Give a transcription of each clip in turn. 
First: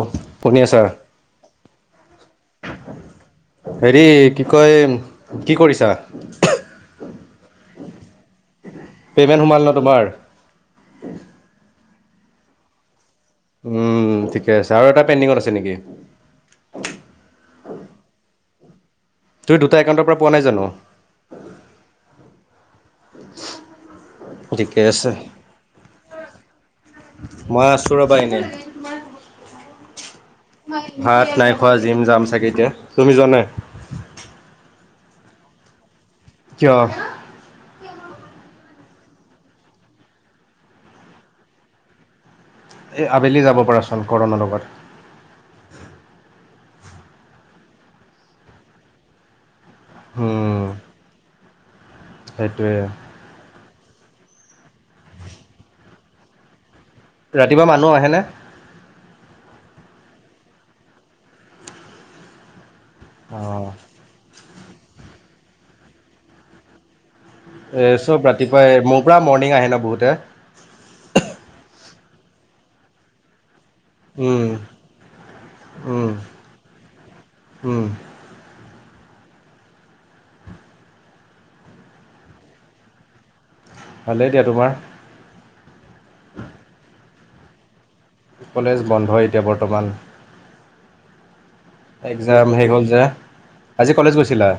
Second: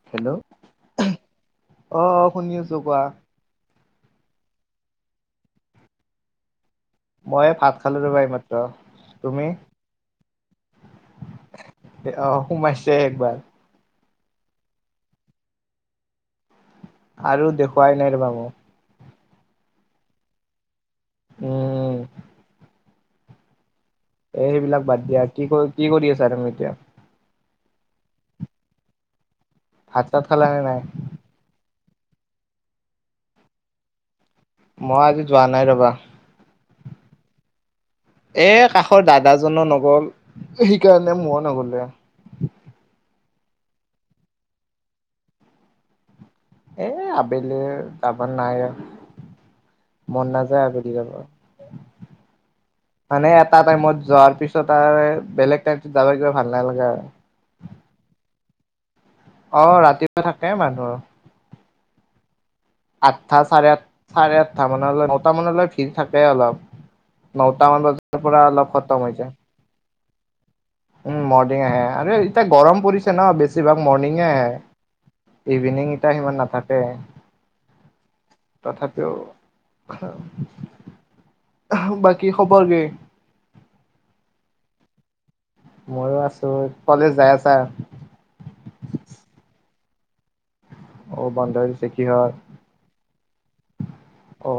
অ hello! শুনি আছা আহ শুনি আছো, কোৱা। হেৰি কি কয়, কি কৰিছা? মই ভাত খালো ৰবা এইমাত্ৰ। পে'মেণ্ট তুমি? সোমাল ন তোমাৰ আহ, সোমাইছে একবাৰ। উম, ঠিকে আছে, আৰু এটা পেণ্ডিঙত আছে নেকি? আৰু দেখুৱাই নাই ৰবা মোক তই দুটা একাউণ্টৰ পৰা পোৱা নাই জানো? উম। [unintelligible] এ ঠিকে সেইবিলাক বাদ আছে দিয়া কি কৰি কি কৰি আছা তুমি এতিয়া? মই আছোঁ ৰ'বা এনে। ভাত তাত খাল নে নাই? কোৱা, জিম যাম চাগে এতিয়া, তুমি যোৱা নাই? মই আজি যোৱা নাই ৰ'বা। কিয়? এই কাষৰ দাদা জনোঁ নগ'ল। সেইকাৰণে মই নগলোঁ। এই আবেলি যাব পৰাৰাচোন কৰণৰ লগত। এই আবেলি তামান নাই মন নাযায়, উম, আবেলি যাব সেইটোৱে মানে এটাৰ টাইমত যোৱাৰ পিছত আৰু বেলেগ টাইম যাব কিবা ভাল নালাগে আৰু ৰাতিপুৱা মানুহ আহেনে? অহ' ৰাতিপুৱা থাকে মানুহৰ। আঠটা অঁ চাৰে আঠ চাৰে আঠটা মানলৈ নটা মানলৈ ভিৰ থাকে অলপ। নতামান এই চব বজাৰ পৰা ৰাতিপুৱাই অলপ মোৰ খতম পৰা হৈ যায়। মৰ্ণিং আহে ন বহুতে উম, মৰ্ণিং আৰু এতিয়া গৰম পৰিছে ন বেছি বেছিভাগ মৰ্ণিং উম, আহে ইভিনিং উম, এতিয়া সিমান নাথাকে। উম, তথাপি বাকী খবৰ কি? ভালেই দিয়া, তোমাৰ? মইয়ো আছোঁ, কলেজ যাই আছা। কলেজ বন্ধ এতিয়া বৰ্তমান। অব। একজাম হে হ'ল যে, আজি কলেজ গৈছিলা? অ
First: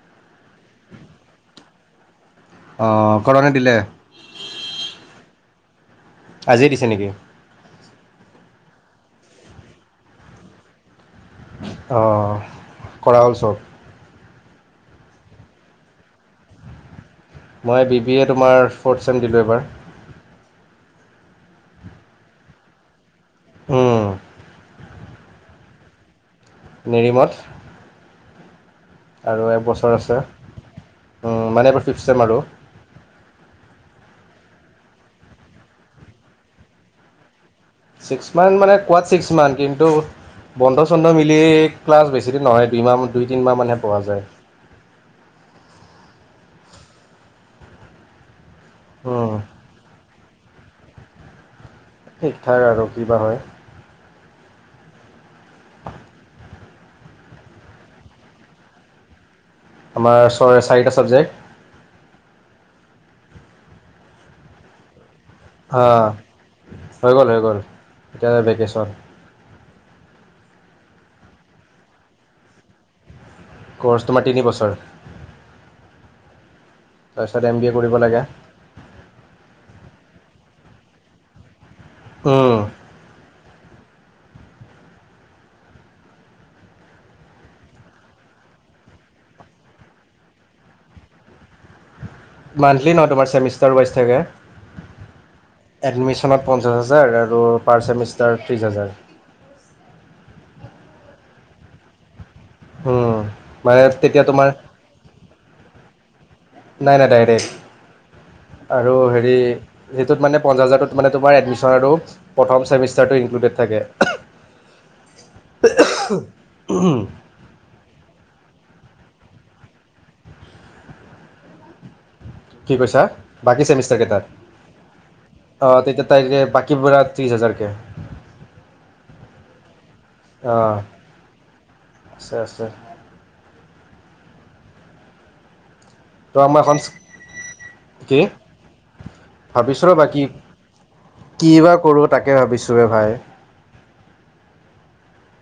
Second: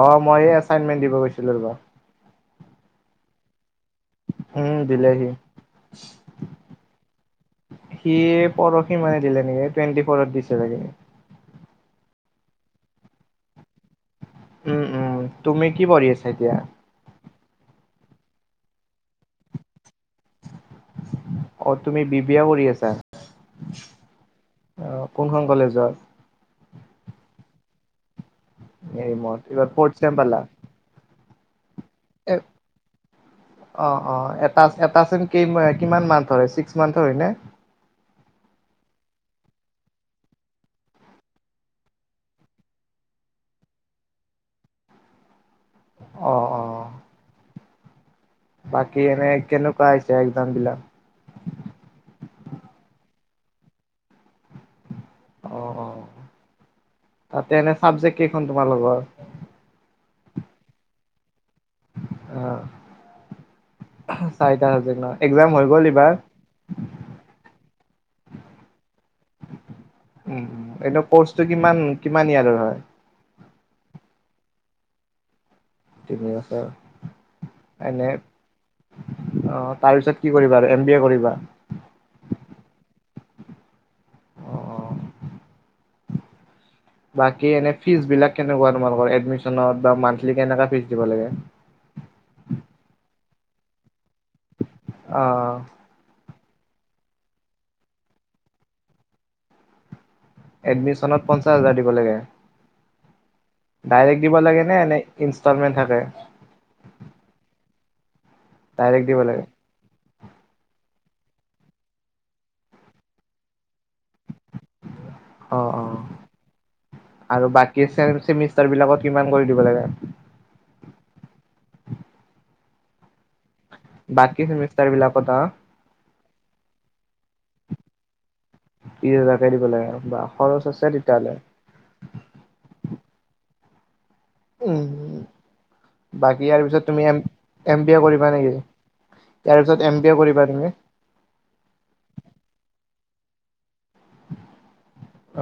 অ মইয়ে এচাইনমেন্ট দিব গৈছিলো ৰবা। অ কৰনে দিলে। উম দিলেহি। আজিয়ে দিছে নেকি? সি পৰহি মানে দিলে নেকি টুৱেণ্টি ফ'ৰত দিছে চাগে। অ কৰা হ'ল চব। উম উম তুমি কি পঢ়ি আছা এতিয়া? মই বি বিয়ে তোমাৰ ফ'ৰ্থ ছেম দিলো এবাৰ। অ তুমি বিবিয়া কৰি আছা। উম, অহ। কোনখন কলেজৰ? নিৰিমঠ। হেৰি মত আৰু এইবাৰ ফৰ্থ একবছৰ চেম আছে পালা মানে এবাৰ ফিফথ ছেম এ আৰু। অ অ এটা এটাছ ছেম কেইম কিমান মান্থ ধৰে ছিক্স মান্থৰ হয় নে? ছিক্স মান্থ মানে কোৱাত ছিক্স মান্থ কিন্তু বন্ধ চন্ধ মিলি ক্লাছ বেছিদিন নহয় দুই মাহ দুই তিনিমাহ মানহে পঢ়া যায়। অ অ। বাকী এনে উম, কেনেকুৱা আহিছে একজামবিলাক? ঠিক-থাক আৰু কিবা হয়। অ তাতে এনে চাবজেক্ট কেইখন তোমা লগৰ? আমাৰ ছয় চাৰিটা ছাবজেক্ট। অ চাৰিটা হাবজেক নয় অ হৈ গ'ল হৈ গ'ল এতিয়া ভেকেচন। উ এটো কৰ্চটো কিমান কিমান ইয়াৰৰ হয়। ক'ৰ্চ তোমাৰ তিনি বছৰ। তিনি বছৰ তাৰপিছত এম বি এ কৰিব এনে লাগে আহ তাৰ পিছত। কি কৰিবা আৰু এম বি এ কৰিবা? উম। অ অ বাকী এনে ফিছ বিলাক কেনেকুৱা তোমালোকৰ? এডমিচনৰ বা মন্থলী কেনেকা ফিছ দিব লাগে। উ [unintelligible] মান্থলি ন তোমাৰ চেমিষ্টাৰ ৱাইজ থাকে। আহ। ন পঞ্চাছ হাজাৰ আৰু পাৰ ছেমিষ্টাৰ ত্ৰিছ হাজাৰ। এডমিশনত পঞ্চাশ হাজাৰ দিব লাগে। মানে তেতিয়া ডাইৰেক্ট দিব তোমাৰ লাগে নে ইনষ্টলমেট থাকে। নাই নাই ডাই আৰু ডাইৰেক্ট দিব হে লাগে। সেইটোত মানে পাজাৰ। মানে তোমাৰ এডমিশ্যন আৰু প্ৰথম চেমিষ্টাৰটো ইনক্লুডেড থাকে। অ অ আৰু বাকী চ। বিলাকত কিমান কৰি দিব লাগে। কি কৈছা বাকী চেমিষ্টাৰ বাকী চেমিষ্টাৰ বিলাকত আ কেইটাত অতি তাৰিখে বাকী পুৰা ত্ৰিশ হাজাৰ কে পিছ হজাৰাকে দিব লাগে বা খৰচ অঁ আছে তেতিয়াহলে। আছে আছে উ তো বাকী মই ইয়াৰ এখন পিছত তুমি এম বি এ কৰিবা নেকি? ইয়াৰ পিছত ভাবিছো এম ৰ বি এ বাকী কৰিবা তুমি? কি বা কৰো তাকে ভাবিছোৱে ভাই।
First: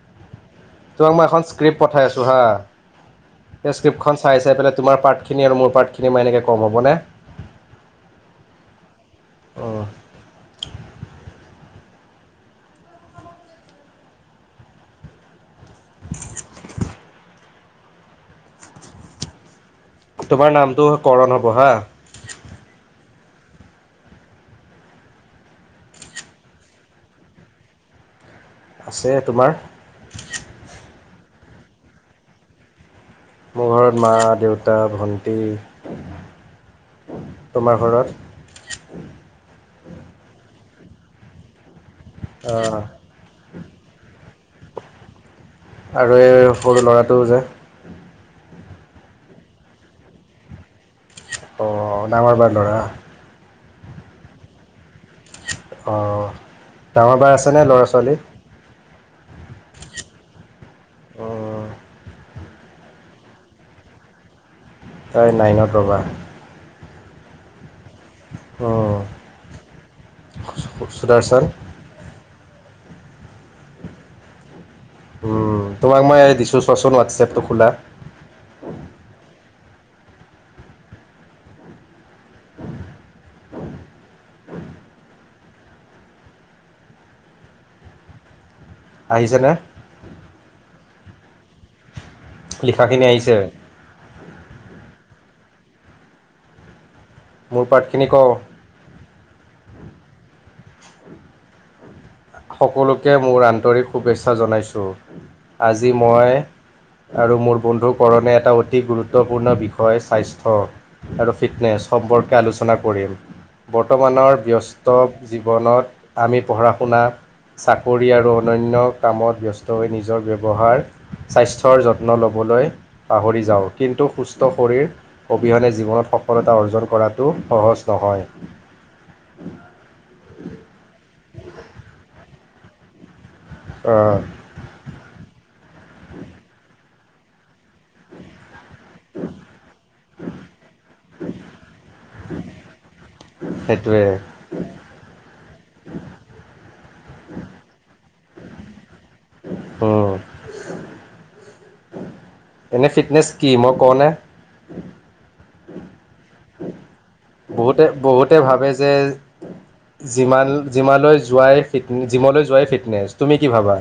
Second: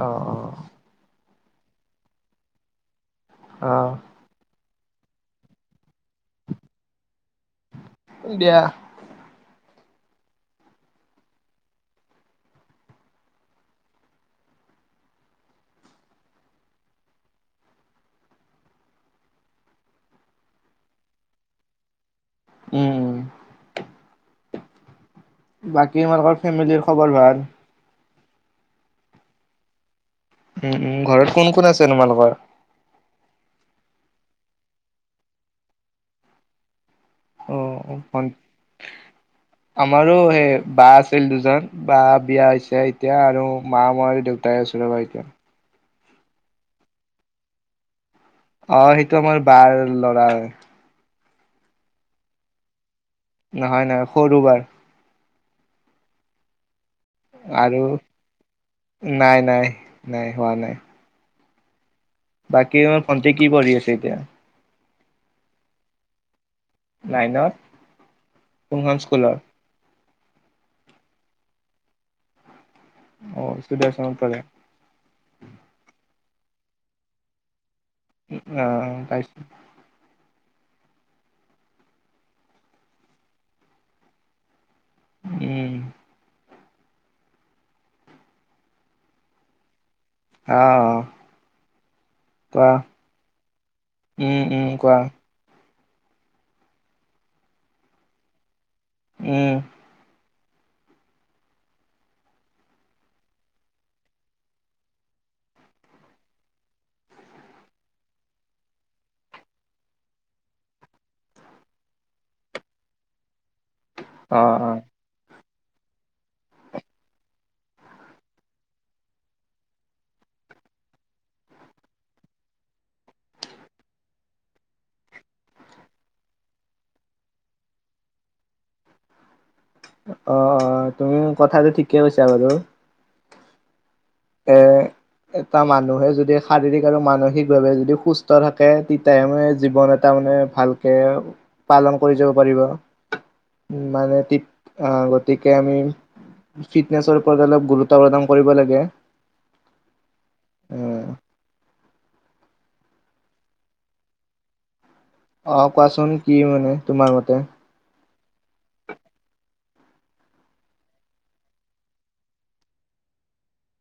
অ অ। তোমাক মই এখন স্ক্ৰিপ পঠাই আছো হা অ' সেই অ' স্ক্ৰিপ্টখন চাই চাইাই। তোমাৰ পাৰ্টখিনি আৰু মোৰ পাৰ্টখিনি মই এনেকে কম হ'বনে। দিয়া। অ' [inaudible] তোমাৰ নামটো কৰণ হ'ব হা। উম। বাকী তোমালোকৰ ফেমিলিৰ খবৰ ভাল? আছে তোমাৰ? উম -উম ঘৰত কোন কোন আছে তোমালোকৰ? মোৰ ঘৰত মা দেউতা ভণ্টী। অ' আমাৰো সেই বা আছিল দুজন। বা বিয়া অঁ, হৈছে এতিয়া আৰু মা মই দেউতাই আছোঁ ৰবা এতিয়া। আৰু এই সৰু ল'ৰাটোও যে। অ' সেইটো আমাৰ বাৰ ল'ৰা হয়। অ নাঙৰ বাৰ লৰা। নহয় নহয় সৰু বাৰ। অ ডাঙৰ বাৰ আছে নে আৰু ল'ৰা ছোৱালী? নাই নাই নাই হোৱা নাই। অঁ, বাকী ভণ্টি কি পঢ়ি আছে এতিয়া? তই নাইনত ৰ'বা। নাইনত কোনখন স্কুলৰ? সুদাৰ চান। অ সুদাচনত পঢ়ে। উম তোমাক মই দিছো চোৱাচোন হোৱাটছ এপটো খোলা। উম তা [inaudible] উম আহিছেনে? অ। কোৱা লিখাখিনি আহিছে। উম উম কোৱা? মোৰ পাৰ্টখিনি কওঁ। উম। সকলোকে মোৰ আন্তৰিক শুভেচ্ছা জনাইছোঁ আজি মই আৰু মোৰ বন্ধু কৰণে এটা অতি গুৰুত্বপূৰ্ণ বিষয় স্বাস্থ্য আৰু ফিটনেছ। সম্পৰ্কে আলোচনা কৰিম। বৰ্তমানৰ অ অ ব্যস্ত জীৱনত আমি পঢ়া শুনা চাকৰি আৰু অন্যান্য কামত ব্যস্ত হৈ নিজৰ ব্যৱহাৰ স্বাস্থ্যৰ যত্ন ল'বলৈ পাহৰি যাওঁ কিন্তু সুস্থ শৰীৰ অবিহনে জীৱনত সফলতা অৰ্জন কৰাটো সহজ নহয়। অ আহ তুমি কথাটো ঠিকেই কৈছা বাৰু। অ' এ এটা মানুহে যদি শাৰীৰিক আৰু মানসিক যদি সুস্থ থাকে তেতিয়াহে মানে জীৱন এটা মানে ভালকে পালন কৰি যাব পাৰিব সেইটোৱে মানে গতিকে আমি ফিটনেচৰ ওপৰত অলপ গুৰুত্ব প্ৰদান কৰিব লাগে। উম, আহ। এনেই ফিটনেছ কি মই কওঁনে? অ কোৱাচোন কি মানে তোমাৰ মতে বহুতে বহুতে ভাবে যে জিমালৈ যোৱাই জিমলৈ যোৱাই ফিটনেছ তুমি কি ভাবা?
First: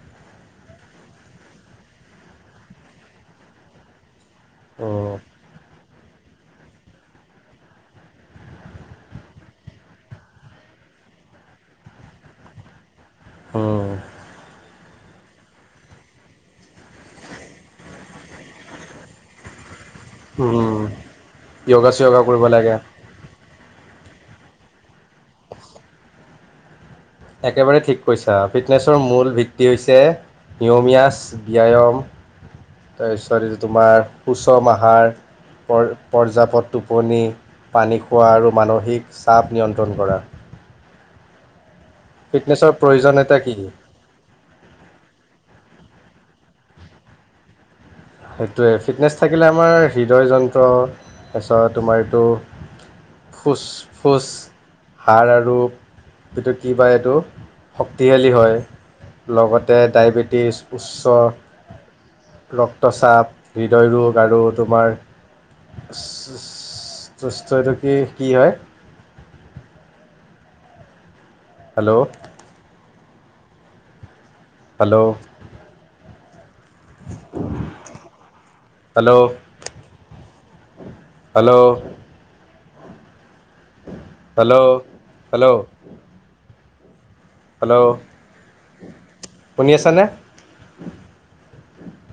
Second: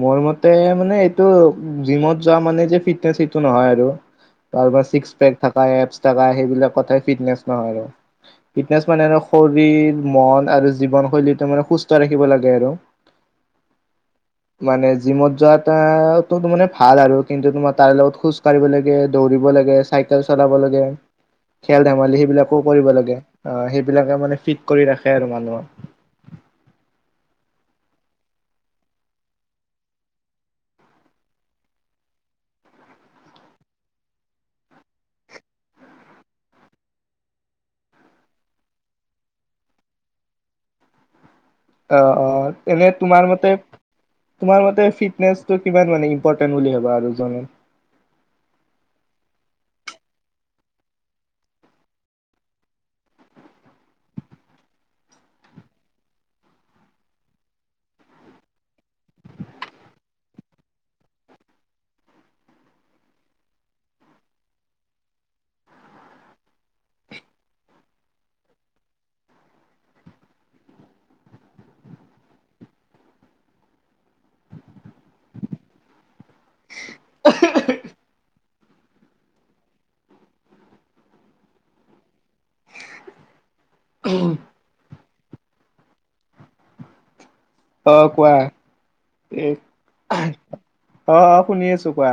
মোৰ মতে মানে এইটো জিমত যোৱা মানে যে ফিটনেচ এইটো নহয় আৰু। কাৰোবাৰ উম ছিক্স পেক থকা এপছ থকা সেইবিলাক ফিটনেছ নহয় আৰু। ফিটনেচ মানে আৰু শৰীৰ মন আৰু জীৱন শৈলীটো মানে সুস্থ ৰাখিব লাগে আৰু। উম'। মানে জিমত যোৱা তো ত মানে ভাল আৰু, কিন্তু তোমাৰ তাৰ লগত খোজ কঢ়িব লাগে দৌৰিব লাগে চাইকেল চলাব লাগে উম খেল ধেমালি সেইবিলাকো কৰিব লাগে। আহ' সেইবিলাকে মানে ফিট কৰি ৰাখে আৰু মানুহক। একেবাৰে ঠিক কৈছা, ফিটনেছৰ মূল ভিত্তি হৈছে নিয়মিয়ছ, ব্যায়াম তাৰপিছত এই তোমাৰ সুচম আহাৰ পৰ পৰ্যাপদ টোপনি পানী খোৱা, আৰু মানসিক চাপ, নিয়ন্ত্ৰণ কৰা। আহ', অ', ফিটনেছৰ এনে তোমাৰ প্ৰয়োজনীয়তা মতে কি তোমাৰ মতে ফিটনেচটো কিমান মানে ইম্পৰ্টেণ্ট বুলি ভাববা আৰু তুমি? সেইটোৱে ফিটনেছ থাকিলে আমাৰ হৃদয় যন্ত্ৰ, তাৰপিছত তোমাৰ এইটো ফুচ-ফুচ। সাড়, আৰু এইটো কি বা এইটো শক্তিশালী হয়। লগতে ডায়বেটিছ, উচ্চ ৰক্ত ক্তচাপ, হৃদয় ৰোগ, আৰু তোমাৰ [unintelligible] টো কি কি হয় [inaudible] hello. Hello. [unintelligible] Hello hello. Hello hello. Hello অ' কোৱা। এ', শুনি আছানে অ' শুনি আছো কোৱা।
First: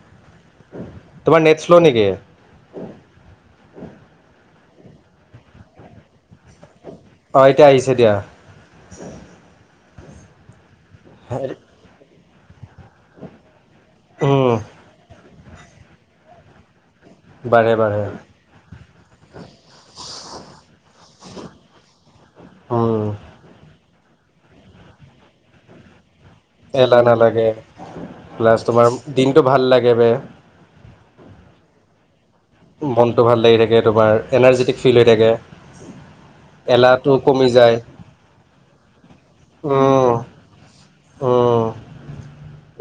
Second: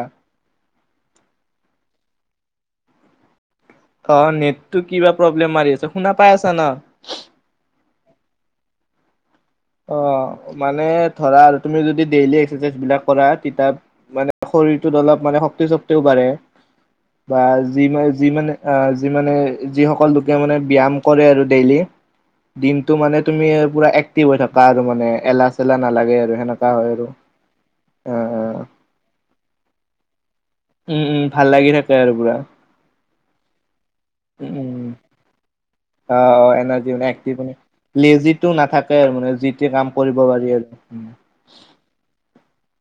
তোমাৰ নেট শ্ল' নেকি। অ' নেটটো কিবা প্ৰব্লেম মাৰি আছে, শুনা পাই আছা ন। আহ' এতিয়া আহিছে দিয়া। অ' মানে ধৰা আৰু তুমি য ডেইলি এক্সেৰচাইজ বিলাক কৰা মানে শৰীৰটোত অলপ মানে শক্তি ছক্তিও বাঢ়ে বা বাঢ়ে যি বাঢ়ে ম যি মানে অ যি মানে যিসকল লোকে মানে ব্যায়াম কৰে আৰু ডেইলি দিনটো মানে তুমি পুৰা এক হৈ থকা আৰু মানে এলাহ চেলা নালাগে আৰু। সেনেকা হয় এলাহ আৰু নালাগে অ অ প্লাছ তোমাৰ দিনটো ভাল লাগে বে। উম', উম', ভাল লাগি থাকে আৰু পুৰা। মনটো ভাল লাগি থাকে তোমাৰ উম এনাৰ্জেটিক উম ফিল হৈ থাকে। অ', অ', এনাৰজি হয় এলাহটো কমি যায় এক্টিভ লেজিটো নাথাকে আৰু মানে যিতি কাম উম কৰিব পাৰি উম আৰু।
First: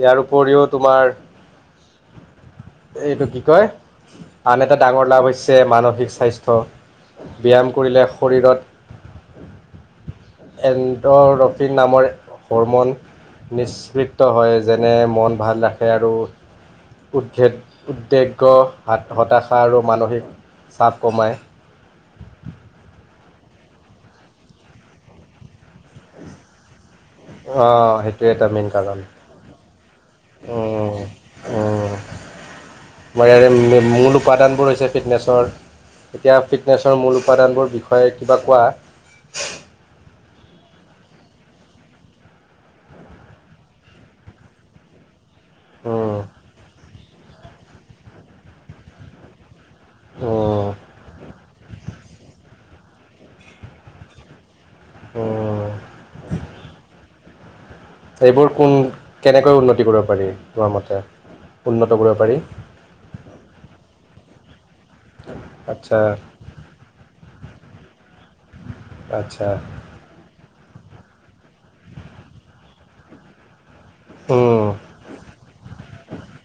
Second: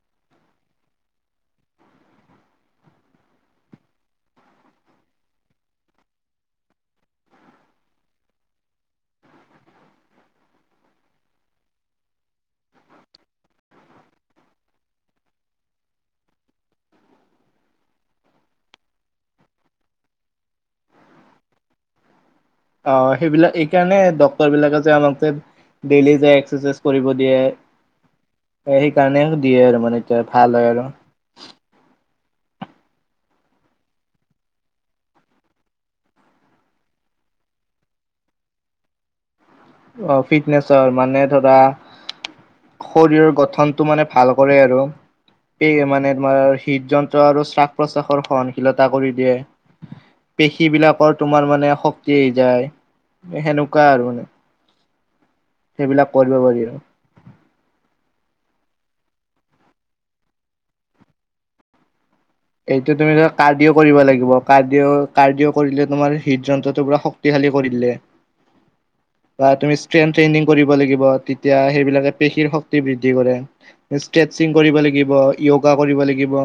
ইয়াৰ উপৰিও তোমাৰ এইটো কি কয়, আন এটা ডাঙৰ লাভ হৈছে মানসিক স্বাস্থ্য। ব্যায়াম কৰিলে শৰীৰত [inaudible] এডৰফ নামৰ হৰমন নিষ্পক্ত হয়, যেনে মন ভাল ৰাখে আৰু উদ্ভেদ, উদ্বেগ্য, হতাশা আৰু মানসিক চাবকমাই। [inaudible] অ' সেইবিলাক এইকাৰণে ডক্টৰ বিলাকে যে ডেইলী কৰিব অঁ সেইটোৱে এটা মেইন দিয়ে কাৰণ সেইকাৰণে দিয়ে আৰু মানে তায় ভাল আৰু [inaudible] মায়াৰে মে মূল উপাদানবোৰ হৈছে ফিটনেছৰ এতিয়া ফিটনেছৰ মূল উপাদানবোৰ বিষয়ে কিবা কোৱা। অ, ফিটনেচৰ মানে ধৰা শৰীৰৰ গঠনটো মানে ভাল কৰে আৰু এইয়ে মানে উম তোমৰ হৃদযন্ত্ৰ আৰু শ্বাস প্ৰশ্বাসৰ সহনশীলতা কৰি দিয়ে। উম পেশী বিলাকৰ তোমাৰ মানে শক্তি আহি যায় সেনেকুৱা আৰু উম সেইবিলাক কৰিব পাৰি আৰ এইবোৰ কোন কেনেকৈ উন্নতি কৰিব পাৰি তোমাৰ মতে উন্নত কৰিব। পাৰি এইটো তুমি ধৰা কাৰডিও কৰিব লাগিব। ডিও কাৰডিও কৰিলে আচ্ছা তোমাৰ হৃদ্ধযন্ত্ৰটো পুৰা শক্তিশালী কৰি তোলে। বা আচ্ছা তুমি ষ্ট্ৰেন ট্ৰেইনিং কৰিব লাগিব। বা তেতিয়া সেইবিলাকে পেশীৰ শক্তি বৃদ্ধি কৰে। ষ্ট্ৰেটচিং কৰিব উম লাগিব য়োগা কৰিব লাগিব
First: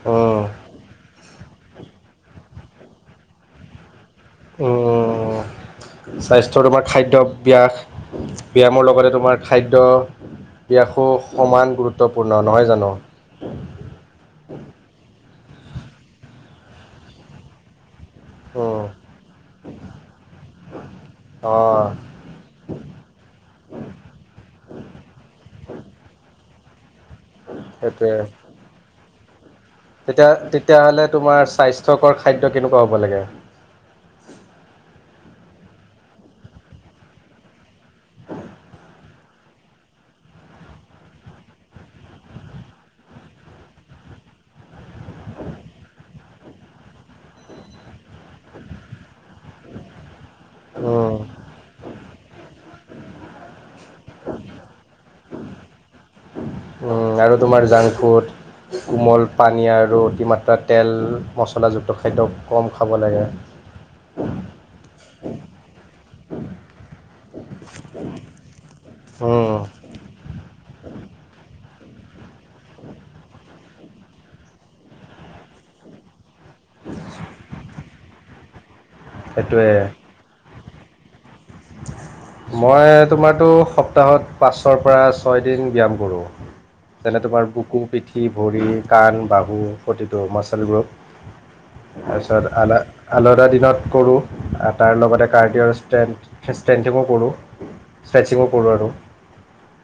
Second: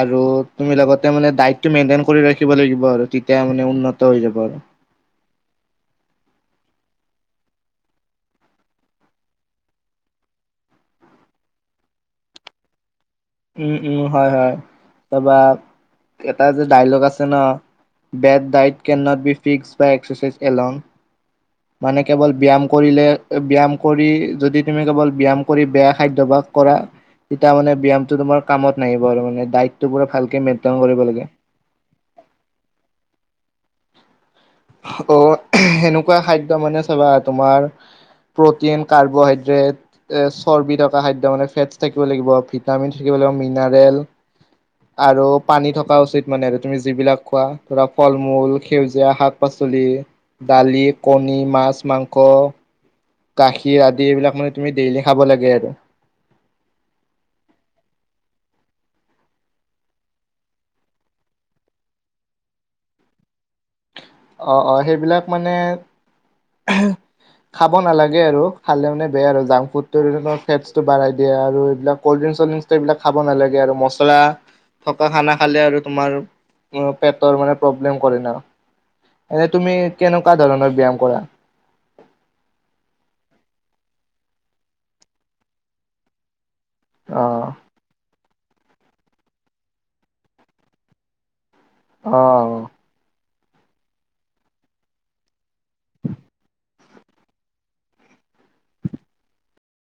আৰু উম তুমি লগতে ডাইটটো মেইনটেইন কৰি ৰাখিব লাগিব আৰু তেতিয়া মানে উন্নত হৈ যাব আৰু উম, স্বাস্থ্যৰ বা খাদ্য পিয়াজ ব্যায়ামৰ লগতে তোমাৰ খাদ্য ব্যাস সমান গুৰুত্বপূৰ্ণ নহয় জানো। উম, উম, হয়, হয়, তাৰপা এটা যে ডাইলগ আছে no bad diet um can not be fixed by exercise along. অঁ মানে কেৱল ব্যায়াম কৰিলে ব্যায়াম কৰি যদি তুমি কেৱল ব্যায়াম কৰি বেয়া খাদ্যভাস কৰা তেতিয়া মানে ব্যায়ামটো সেইটোৱে তোমাৰ কামত নাহিব আৰ মানে দায়িত তেতিয়া তেতিয়াহলে তোমাৰ স্বাস্থ্যকৰ খাদ্য কেনেকুৱা হ'ব লাগে? অ', সেনেকুৱা খাদ্য মানে চাবা তোমাৰ প্ৰটিন কাৰ্বহাইড্ৰেট এ চৰ্বি থকা খাদ্য মানে ফেটছ থাকিব লাগিব ভিটামিন থাকিব। মিনাৰেল আৰু পানী থকা উচিত মানে আৰ তুমি যিবিলাক খোৱা ধৰা ফল-মূল সেউজীয়া শাক পাচলি, দালি, উম কণী, মাছ, মাংস। গাখীৰ আদি এইবিলাক মানে তুমি ডেইলি খাব লাগে আৰু। উম, আৰু তোমাৰ জাংক ফুড। কোমল পানী আৰু অতিমাত্ৰা তেল মচলা যুক্ত খাদ্য কম খাব লাগে। অ', অ', সেইবিলাক মানে এহে খাব নালাগে আৰু খালে মানে বেয়া আৰু উম, জাংক ফুডটো ফেটচটো বাঢ়াই দিয়ে আৰু। এইবিলাক কল্ড ড্ৰিংক্স চলড্ৰিং এইবিলাক খাব নালাগে আৰু মছলা থকা খানা খালে আৰু তোমাৰ উম, পেটৰ মানে প্ৰব্লেম কৰে ন' এনে তুমি সেইটোৱে কেনেকুৱা ধৰণৰ ব্যায়াম কৰা? [inaudible] মই তোমাৰটো সপ্তাহত পাঁচৰ পৰা ছয় দিন ব্যায়াম কৰোঁ। যেনে অ তোমাৰ বুকু পিঠি ভৰি কাণ বাহু প্ৰতিটো মাচালবোৰক তাৰপিছত অ আদা আলাদাৰ দিনত কৰোঁ তাৰ লগতে কাৰ্ডিৰ ষ্টেন ষ্ট্ৰেনদিঙো কৰোঁ ষ্ট্ৰেছিঙো কৰোঁ আৰু।